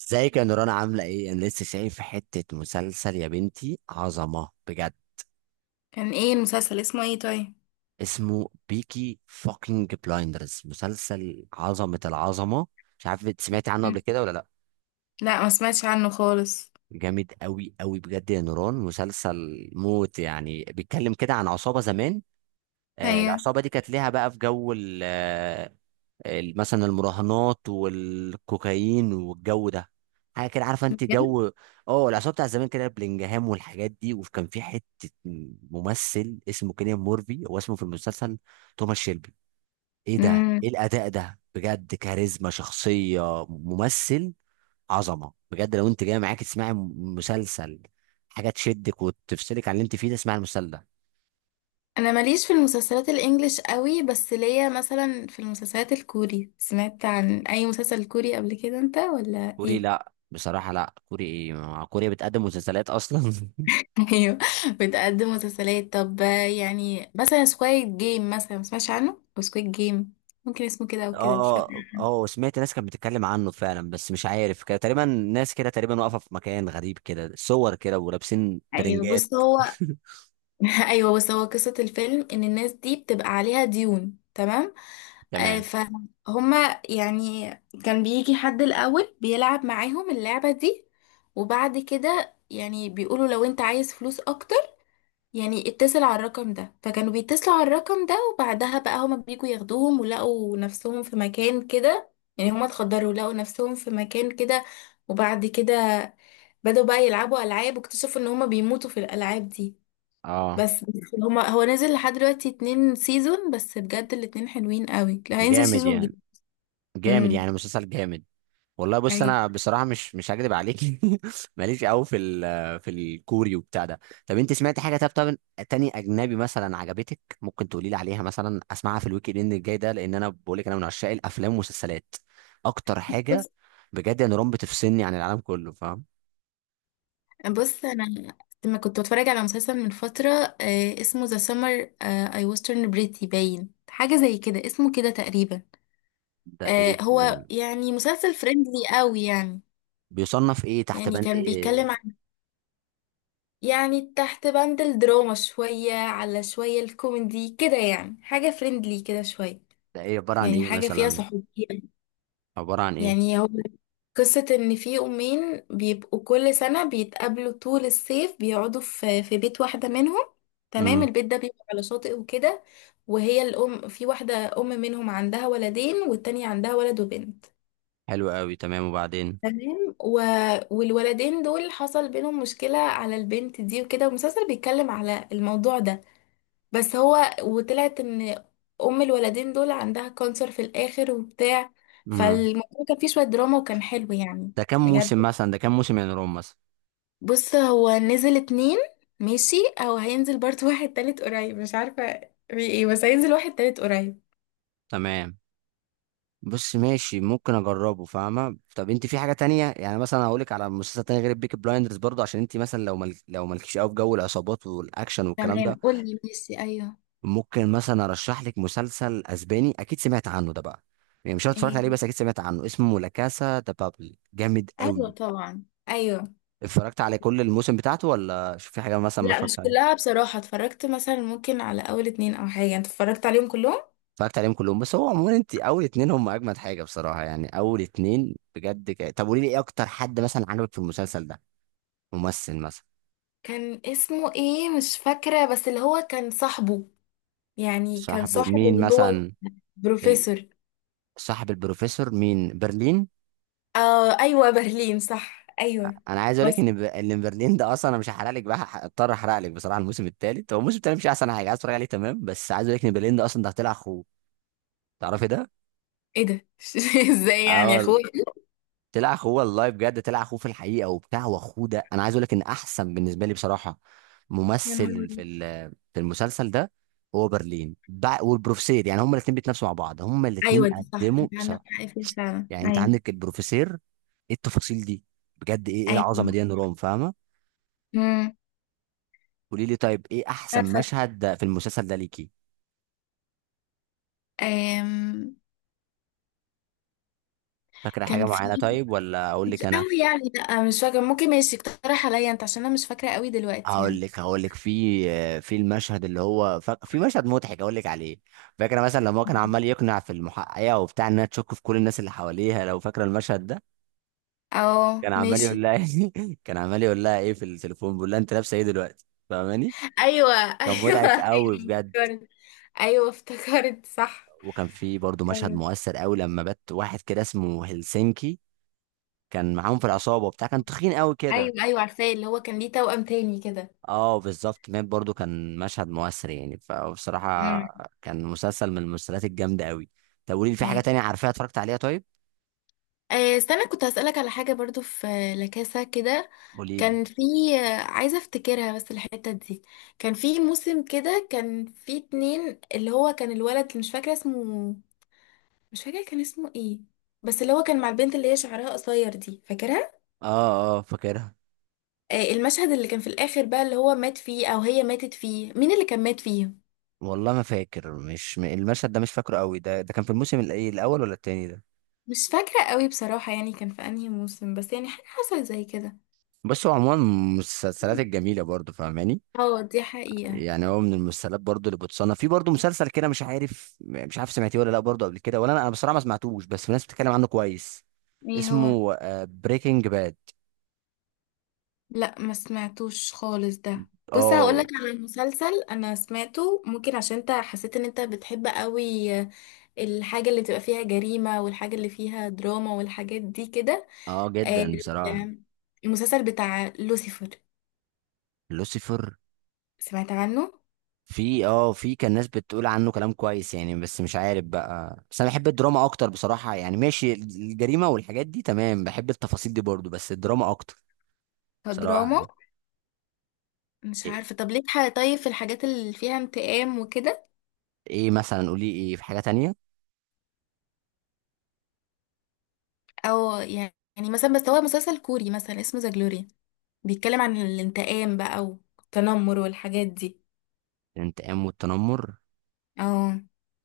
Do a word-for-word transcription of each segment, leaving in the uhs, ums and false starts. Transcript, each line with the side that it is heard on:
right: ازيك يا نوران، عاملة ايه؟ انا لسه شايف حتة مسلسل يا بنتي، عظمة بجد.
left: كان ايه المسلسل اسمه ايه طيب؟
right: اسمه بيكي فوكينج بلايندرز، مسلسل عظمة العظمة. مش عارف انت سمعتي عنه
left: مم.
right: قبل كده ولا لا.
left: لا ما سمعتش عنه خالص.
right: جامد قوي قوي بجد يا نوران، مسلسل موت يعني. بيتكلم كده عن عصابة زمان. آه،
left: هي
right: العصابة دي كانت ليها بقى في جو ال- مثلا المراهنات والكوكايين والجو ده، حاجه كده، عارفه انت؟ جو اه العصابه بتاع زمان كده، بلينجهام والحاجات دي. وكان في حته ممثل اسمه كيليان مورفي، هو اسمه في المسلسل توماس شيلبي. ايه ده!
left: امم
right: ايه الاداء ده بجد! كاريزما، شخصيه، ممثل عظمه بجد. لو انت جاي معاك تسمعي م- مسلسل، حاجه تشدك وتفصلك عن اللي انت فيه ده، اسمعي المسلسل ده.
left: انا ماليش في المسلسلات الانجليش قوي، بس ليا مثلا في المسلسلات الكوري. سمعت عن اي مسلسل كوري قبل كده انت ولا
right: كوري؟
left: ايه؟
right: لا بصراحه، لا كوري ايه. ما- كوريا بتقدم مسلسلات اصلا؟
left: ايوه، بتقدم مسلسلات. طب يعني مثلا سكويد جيم، مثلا ما سمعتش عنه سكويد جيم؟ ممكن اسمه كده او كده، مش
right: اه
left: فاكره.
right: اه اه، سمعت ناس كانت بتتكلم عنه فعلا. بس مش عارف، كده تقريبا ناس كده، تقريبا واقفه في مكان غريب كده، صور كده ولابسين
left: ايوه
right: ترنجات.
left: بص هو ايوه، بس هو قصه الفيلم ان الناس دي بتبقى عليها ديون، تمام؟ آه،
right: تمام.
left: فهما يعني. كان بيجي حد الاول بيلعب معاهم اللعبه دي، وبعد كده يعني بيقولوا لو انت عايز فلوس اكتر يعني اتصل على الرقم ده. فكانوا بيتصلوا على الرقم ده، وبعدها بقى هما بيجوا ياخدوهم ولقوا نفسهم في مكان كده. يعني هما اتخدروا، لقوا نفسهم في مكان كده. وبعد كده بدأوا بقى يلعبوا ألعاب، واكتشفوا ان هما بيموتوا في الألعاب دي.
right: اه
left: بس بس هما هو نزل لحد دلوقتي اتنين سيزون بس، بجد الاتنين حلوين قوي. لا، هينزل
right: جامد
left: سيزون
right: يعني.
left: جديد.
right: جامد
left: امم.
right: يعني، مسلسل جامد. والله بص،
left: ايوه.
right: انا بصراحه مش مش هكدب عليك. ماليش قوي في ال- في الكوري وبتاع ده. طب انت سمعت حاجه، طب طب تاني اجنبي مثلا عجبتك؟ ممكن تقولي لي عليها مثلا، اسمعها في الويك اند الجاي ده. لان انا بقول لك، انا من عشاق الافلام والمسلسلات اكتر حاجه.
left: بص
right: بجد يا نوران، بتفصلني عن العالم كله، فاهم؟
left: بص انا لما كنت بتفرج على مسلسل من فترة، آه اسمه ذا سمر اي وسترن بريتي باين، حاجة زي كده اسمه كده تقريبا.
right: ده
left: آه
right: ايه
left: هو
right: ده؟
left: يعني مسلسل فريندلي قوي يعني.
right: بيصنف ايه، تحت
left: يعني
right: بند
left: كان
right: ايه؟
left: بيتكلم عن، يعني تحت بند الدراما شوية على شوية الكوميدي كده، يعني حاجة فريندلي كده شوية.
right: ده ايه، عباره عن
left: يعني
right: ايه
left: حاجة فيها
right: مثلا؟
left: صحوبية.
right: عباره عن ايه؟
left: يعني هو قصة إن في أمين بيبقوا كل سنة بيتقابلوا طول الصيف، بيقعدوا في في بيت واحدة منهم. تمام،
right: امم،
left: البيت ده بيبقى على شاطئ وكده. وهي الأم في واحدة أم منهم عندها ولدين، والتانية عندها ولد وبنت.
right: حلو قوي، تمام وبعدين؟
left: تمام و... والولدين دول حصل بينهم مشكلة على البنت دي وكده، والمسلسل بيتكلم على الموضوع ده. بس هو وطلعت ان ام الولدين دول عندها كانسر في الاخر وبتاع.
right: امم،
left: فالموضوع كان فيه شوية دراما، وكان حلو يعني.
right: ده كام
left: بجد.
right: موسم مثلا؟ ده كام موسم يا نوران مثلا؟
left: بص هو نزل اتنين، ماشي او هينزل برضه واحد تالت قريب، مش عارفة في ايه، بس هينزل واحد تالت قريب.
right: تمام. بص ماشي، ممكن اجربه، فاهمه؟ طب انت في حاجه تانية؟ يعني مثلا هقول لك على مسلسل تاني غير البيكي بلايندرز برضه، عشان انت مثلا لو مل... لو مالكيش قوي في جو العصابات والاكشن والكلام
left: تمام،
right: ده.
left: قولي، ماشي. ايوه.
right: ممكن مثلا ارشح لك مسلسل اسباني، اكيد سمعت عنه ده بقى. يعني مش عارف اتفرجت
left: ايه؟
right: عليه، بس اكيد سمعت عنه، اسمه لا كاسا ده بابل، جامد قوي.
left: ايوه طبعا، ايوه.
right: اتفرجت على كل الموسم بتاعته ولا شوف في حاجه مثلا ما
left: لا
right: اتفرجت
left: مش
right: عليه؟
left: كلها بصراحة، اتفرجت مثلا ممكن على اول اتنين او حاجة. انت اتفرجت عليهم كلهم؟
right: اتفرجت عليهم كلهم. بس هو عموما، انت اول اتنين هم اجمد حاجه بصراحه. يعني اول اتنين بجد ك... طب قولي لي، ايه اكتر حد مثلا عجبك في المسلسل ده؟ ممثل مثلا؟
left: كان اسمه ايه مش فاكرة، بس اللي هو كان صاحبه، يعني كان
right: صاحبه
left: صاحب
right: مين
left: اللي هو
right: مثلا؟ ال-
left: بروفيسور.
right: صاحب البروفيسور مين؟ برلين؟
left: آه ايوه برلين صح، ايوه.
right: انا عايز اقول لك
left: بس
right: ان ب... ان برلين ده اصلا، انا مش هحرق لك بقى، اضطر احرق لك بصراحه. الموسم الثالث هو الموسم الثالث مش احسن حاجه عايز اتفرج عليه، تمام؟ بس عايز اقول لك ان برلين ده اصلا ده طلع اخوه، تعرفي ده؟
left: ايه ده؟ ازاي يعني يا
right: اه،
left: اخويا؟
right: طلع اخوه والله بجد، طلع اخوه في الحقيقه وبتاع. واخوه ده انا عايز اقول لك ان احسن بالنسبه لي بصراحه
left: يا نهار
right: ممثل في
left: أبيض.
right: ال- في المسلسل ده. هو برلين بع- والبروفيسير، يعني هما الاثنين بيتنافسوا مع بعض، هما الاثنين
left: ايوه دي صح،
right: قدموا
left: انت عندك
right: بصراحه.
left: حق فيها فعلا،
right: يعني انت
left: ايوه.
right: عندك البروفيسير، ايه التفاصيل دي بجد؟ ايه ايه
left: ايوه.
right: العظمه دي يا نوران، فاهمه؟
left: امم.
right: قولي لي طيب، ايه احسن
left: عارفه.
right: مشهد في المسلسل ده ليكي؟
left: أم...
right: فاكره حاجه
left: كان
right: معينه
left: في،
right: طيب ولا اقول
left: مش
right: لك انا؟
left: قوي يعني، لا مش فاكره. ممكن ماشي اقترح عليا انت، عشان انا مش فاكره قوي دلوقتي
right: هقول
left: يعني.
right: لك هقول لك في في المشهد اللي هو ف... في مشهد مضحك هقول لك عليه. فاكره مثلا لما هو كان عمال يقنع في المحققه وبتاع انها تشك في كل الناس اللي حواليها، لو فاكره المشهد ده؟
left: اه
right: كان عمال
left: ماشي.
right: يقول لها، كان عمال يقول لها ايه في التليفون، بيقول لها انت لابسه ايه دلوقتي، فاهماني؟
left: ايوه.
right: كان مضحك
left: ايوه
right: قوي
left: ايوه
right: بجد.
left: افتكرت. ايوه افتكرت صح.
right: وكان في برضه مشهد
left: ايوه.
right: مؤثر قوي لما بات واحد كده، اسمه هلسنكي، كان معاهم في العصابه وبتاع، كان تخين قوي كده.
left: ايوه ايوه عارفاه، اللي هو كان ليه توأم تاني كده.
right: اه بالظبط، مات برضو، كان مشهد مؤثر يعني. فبصراحة
left: مم.
right: كان مسلسل من المسلسلات الجامدة قوي. طب قولي لي، في حاجة
left: ايوه.
right: تانية عارفاها اتفرجت عليها طيب؟
left: آه، استنى، كنت هسألك على حاجة برضو، في لكاسة كده.
right: قولي لي.
left: كان في، آه عايزة افتكرها بس الحتة دي. كان في موسم كده، كان في اتنين، اللي هو كان الولد مش فاكرة اسمه، مش فاكرة كان اسمه ايه، بس اللي هو كان مع البنت اللي هي شعرها قصير دي، فاكرها؟
right: اه اه فاكرها.
left: آه، المشهد اللي كان في الآخر بقى اللي هو مات فيه او هي ماتت فيه، مين اللي كان مات فيه؟
right: والله ما فاكر، مش م- المشهد ده مش فاكره قوي. ده ده كان في الموسم الايه، الاول ولا التاني ده؟
left: مش فاكرة قوي بصراحة يعني، كان في انهي موسم، بس يعني حاجة حصلت زي كده.
right: بس هو عموما من المسلسلات الجميلة برضو، فاهماني؟
left: اه دي حقيقة.
right: يعني هو من المسلسلات برضو اللي بتصنف في، برضو مسلسل كده. مش عارف مش عارف سمعتيه ولا لا برضو قبل كده ولا؟ انا أنا بصراحة ما سمعتوش، بس في ناس بتتكلم عنه كويس.
left: ايه هو؟
right: اسمه بريكنج باد،
left: لا ما سمعتوش خالص ده. بص
right: اه
left: هقولك
right: Breaking Bad. آه.
left: على مسلسل انا سمعته، ممكن عشان انت حسيت ان انت بتحب قوي الحاجة اللي بتبقى فيها جريمة، والحاجة اللي فيها دراما والحاجات دي كده.
right: اه
left: آه،
right: جدا بصراحة.
left: المسلسل بتاع لوسيفر،
right: لوسيفر؟
left: سمعت عنه؟
right: في اه في كان ناس بتقول عنه كلام كويس يعني، بس مش عارف بقى. بس انا بحب الدراما اكتر بصراحة يعني. ماشي، الجريمة والحاجات دي تمام، بحب التفاصيل دي برضو، بس الدراما اكتر بصراحة
left: كدراما.
right: يعني.
left: مش
right: ايه؟
left: عارفة، طب ليك حاجة طيب في الحاجات اللي فيها انتقام وكده؟
right: إيه مثلا؟ قولي، ايه في حاجة تانية؟
left: او يعني، يعني مثلا، بس هو مسلسل كوري مثلا اسمه ذا جلوري، بيتكلم عن الانتقام بقى والتنمر والحاجات دي.
right: الانتقام والتنمر؟
left: اه.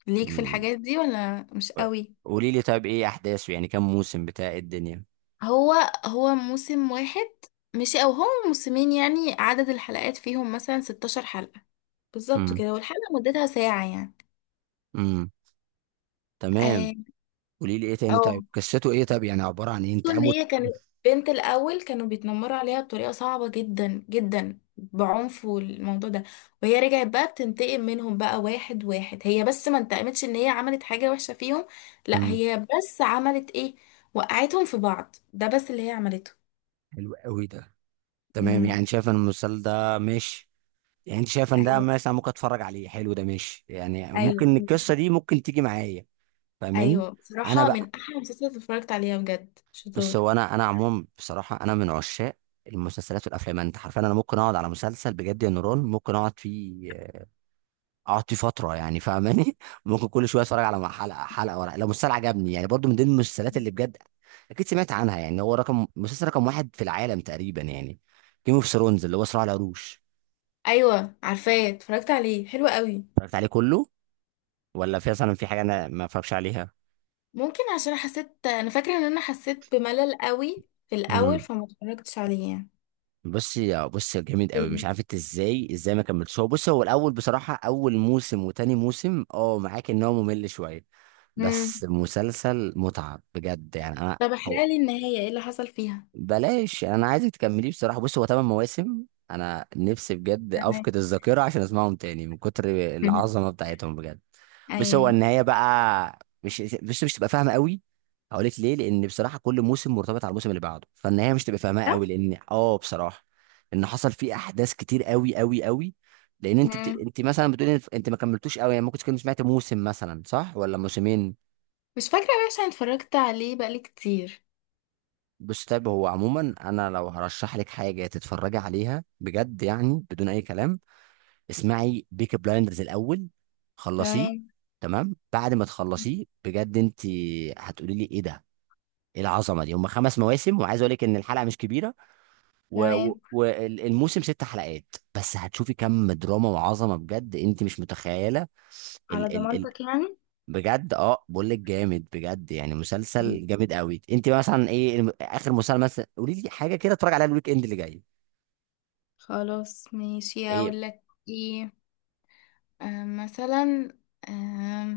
left: ليك في
right: مم.
left: الحاجات دي ولا مش قوي؟
right: قولي لي طيب، ايه احداثه؟ يعني كام موسم بتاع إيه الدنيا؟
left: هو هو موسم واحد ماشي، او هم موسمين، يعني عدد الحلقات فيهم مثلا ستاشر حلقة بالظبط
right: امم،
left: كده، والحلقة مدتها ساعة يعني.
right: امم، تمام.
left: اه.
right: قولي لي ايه تاني
left: أو.
right: طيب، قصته ايه طيب؟ يعني عبارة عن ايه؟
left: ان
right: انتقام
left: هي
right: وت-
left: كانت بنت، الاول كانوا بيتنمروا عليها بطريقة صعبة جدا جدا بعنف والموضوع ده، وهي رجعت بقى بتنتقم منهم بقى واحد واحد. هي بس ما انتقمتش ان هي عملت حاجة وحشة فيهم، لا
right: امم،
left: هي بس عملت ايه، وقعتهم في بعض، ده بس اللي هي عملته.
right: حلو قوي ده، تمام.
left: امم.
right: يعني شايف ان المسلسل ده ماشي، يعني انت شايف ان ده
left: ايوه.
right: مثلا ممكن اتفرج عليه، حلو ده ماشي يعني،
left: ايوه.
right: ممكن القصه دي ممكن تيجي معايا، فاهماني؟
left: ايوه
right: انا
left: بصراحه
right: بقى،
left: من احلى المسلسلات اللي اتفرجت عليها، بجد
right: بس
left: شطار.
right: هو انا انا عموما بصراحه، انا من عشاق المسلسلات والافلام. انت عارف، انا ممكن اقعد على مسلسل بجد يا نوران، ممكن اقعد فيه، اقعد فيه فتره يعني، فاهماني؟ ممكن كل شويه اتفرج على حلقه حلقه ورا لو مسلسل عجبني، يعني برضو من ضمن المسلسلات اللي بجد اكيد سمعت عنها يعني، هو رقم مسلسل رقم واحد في العالم تقريبا يعني، جيم اوف ثرونز اللي هو صراع العروش.
left: ايوه عارفاه، اتفرجت عليه، حلو قوي.
right: اتفرجت عليه كله ولا في مثلا في حاجه انا ما اتفرجش عليها؟
left: ممكن عشان حسيت، انا فاكره ان انا حسيت بملل قوي في الاول
right: امم.
left: فما اتفرجتش عليه يعني.
right: بصي بصي جامد قوي. مش
left: كله.
right: عارف انت ازاي ازاي ما كملتش. هو بصي، هو الاول بصراحه اول موسم وتاني موسم، اه معاك ان هو ممل شويه،
left: امم.
right: بس مسلسل متعه بجد يعني انا.
left: طب احرق
right: هو
left: لي النهايه، ايه اللي حصل فيها؟
right: بلاش، انا عايزك تكمليه بصراحه. بص هو ثمان مواسم، انا نفسي بجد
left: تمام.
right: افقد الذاكره عشان اسمعهم تاني من كتر العظمه بتاعتهم بجد. بس هو
left: ايوه.
right: النهايه بقى مش بس مش تبقى فاهمه قوي. هقول لك ليه، لان بصراحه كل موسم مرتبط على الموسم اللي بعده، فالنهايه مش تبقى فاهمها
left: ده؟
right: قوي، لان اه بصراحه ان حصل فيه احداث كتير قوي قوي قوي. لان انت بت...
left: امم
right: انت مثلا بتقولي انت ما كملتوش قوي يعني، ممكن تكون سمعت موسم مثلا صح ولا موسمين.
left: مش فاكره بقى عشان اتفرجت عليه بقالي كتير.
right: بص طيب، هو عموما انا لو هرشح لك حاجه تتفرجي عليها بجد يعني بدون اي كلام، اسمعي بيك بلايندرز الاول، خلصيه.
left: تمام.
right: تمام، بعد ما تخلصيه بجد انت هتقولي لي ايه ده، ايه العظمه دي! هم خمس مواسم، وعايز اقول لك ان الحلقه مش كبيره
left: تمام،
right: والموسم ست حلقات، بس هتشوفي كم دراما وعظمه بجد انت مش متخيله.
left: على ضمانتك يعني.
right: بجد اه، بقول لك جامد بجد يعني مسلسل جامد قوي. انت مثلا ايه الم- اخر مسلسل مثلا؟ قولي لي حاجه كده اتفرج عليها الويك اند اللي جاي.
left: خلاص ماشي،
right: ايه؟
left: اقول لك. ايه. آه، مثلا، آه،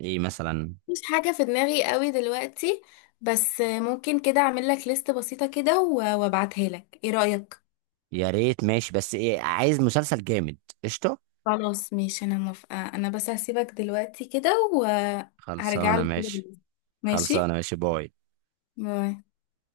right: ايه مثلا؟
left: مش حاجة في دماغي قوي دلوقتي. بس آه، ممكن كده اعمل لك ليست بسيطة كده و- وابعتها لك، ايه رأيك؟
right: يا ريت ماشي، بس ايه، عايز مسلسل جامد. قشطه.
left: خلاص ماشي، انا موافقة. انا بس هسيبك دلوقتي كده، وهرجع
right: خلصانه
left: لك كده
right: ماشي.
left: بالليل. ماشي.
right: خلصانه ماشي، باي.
left: باي.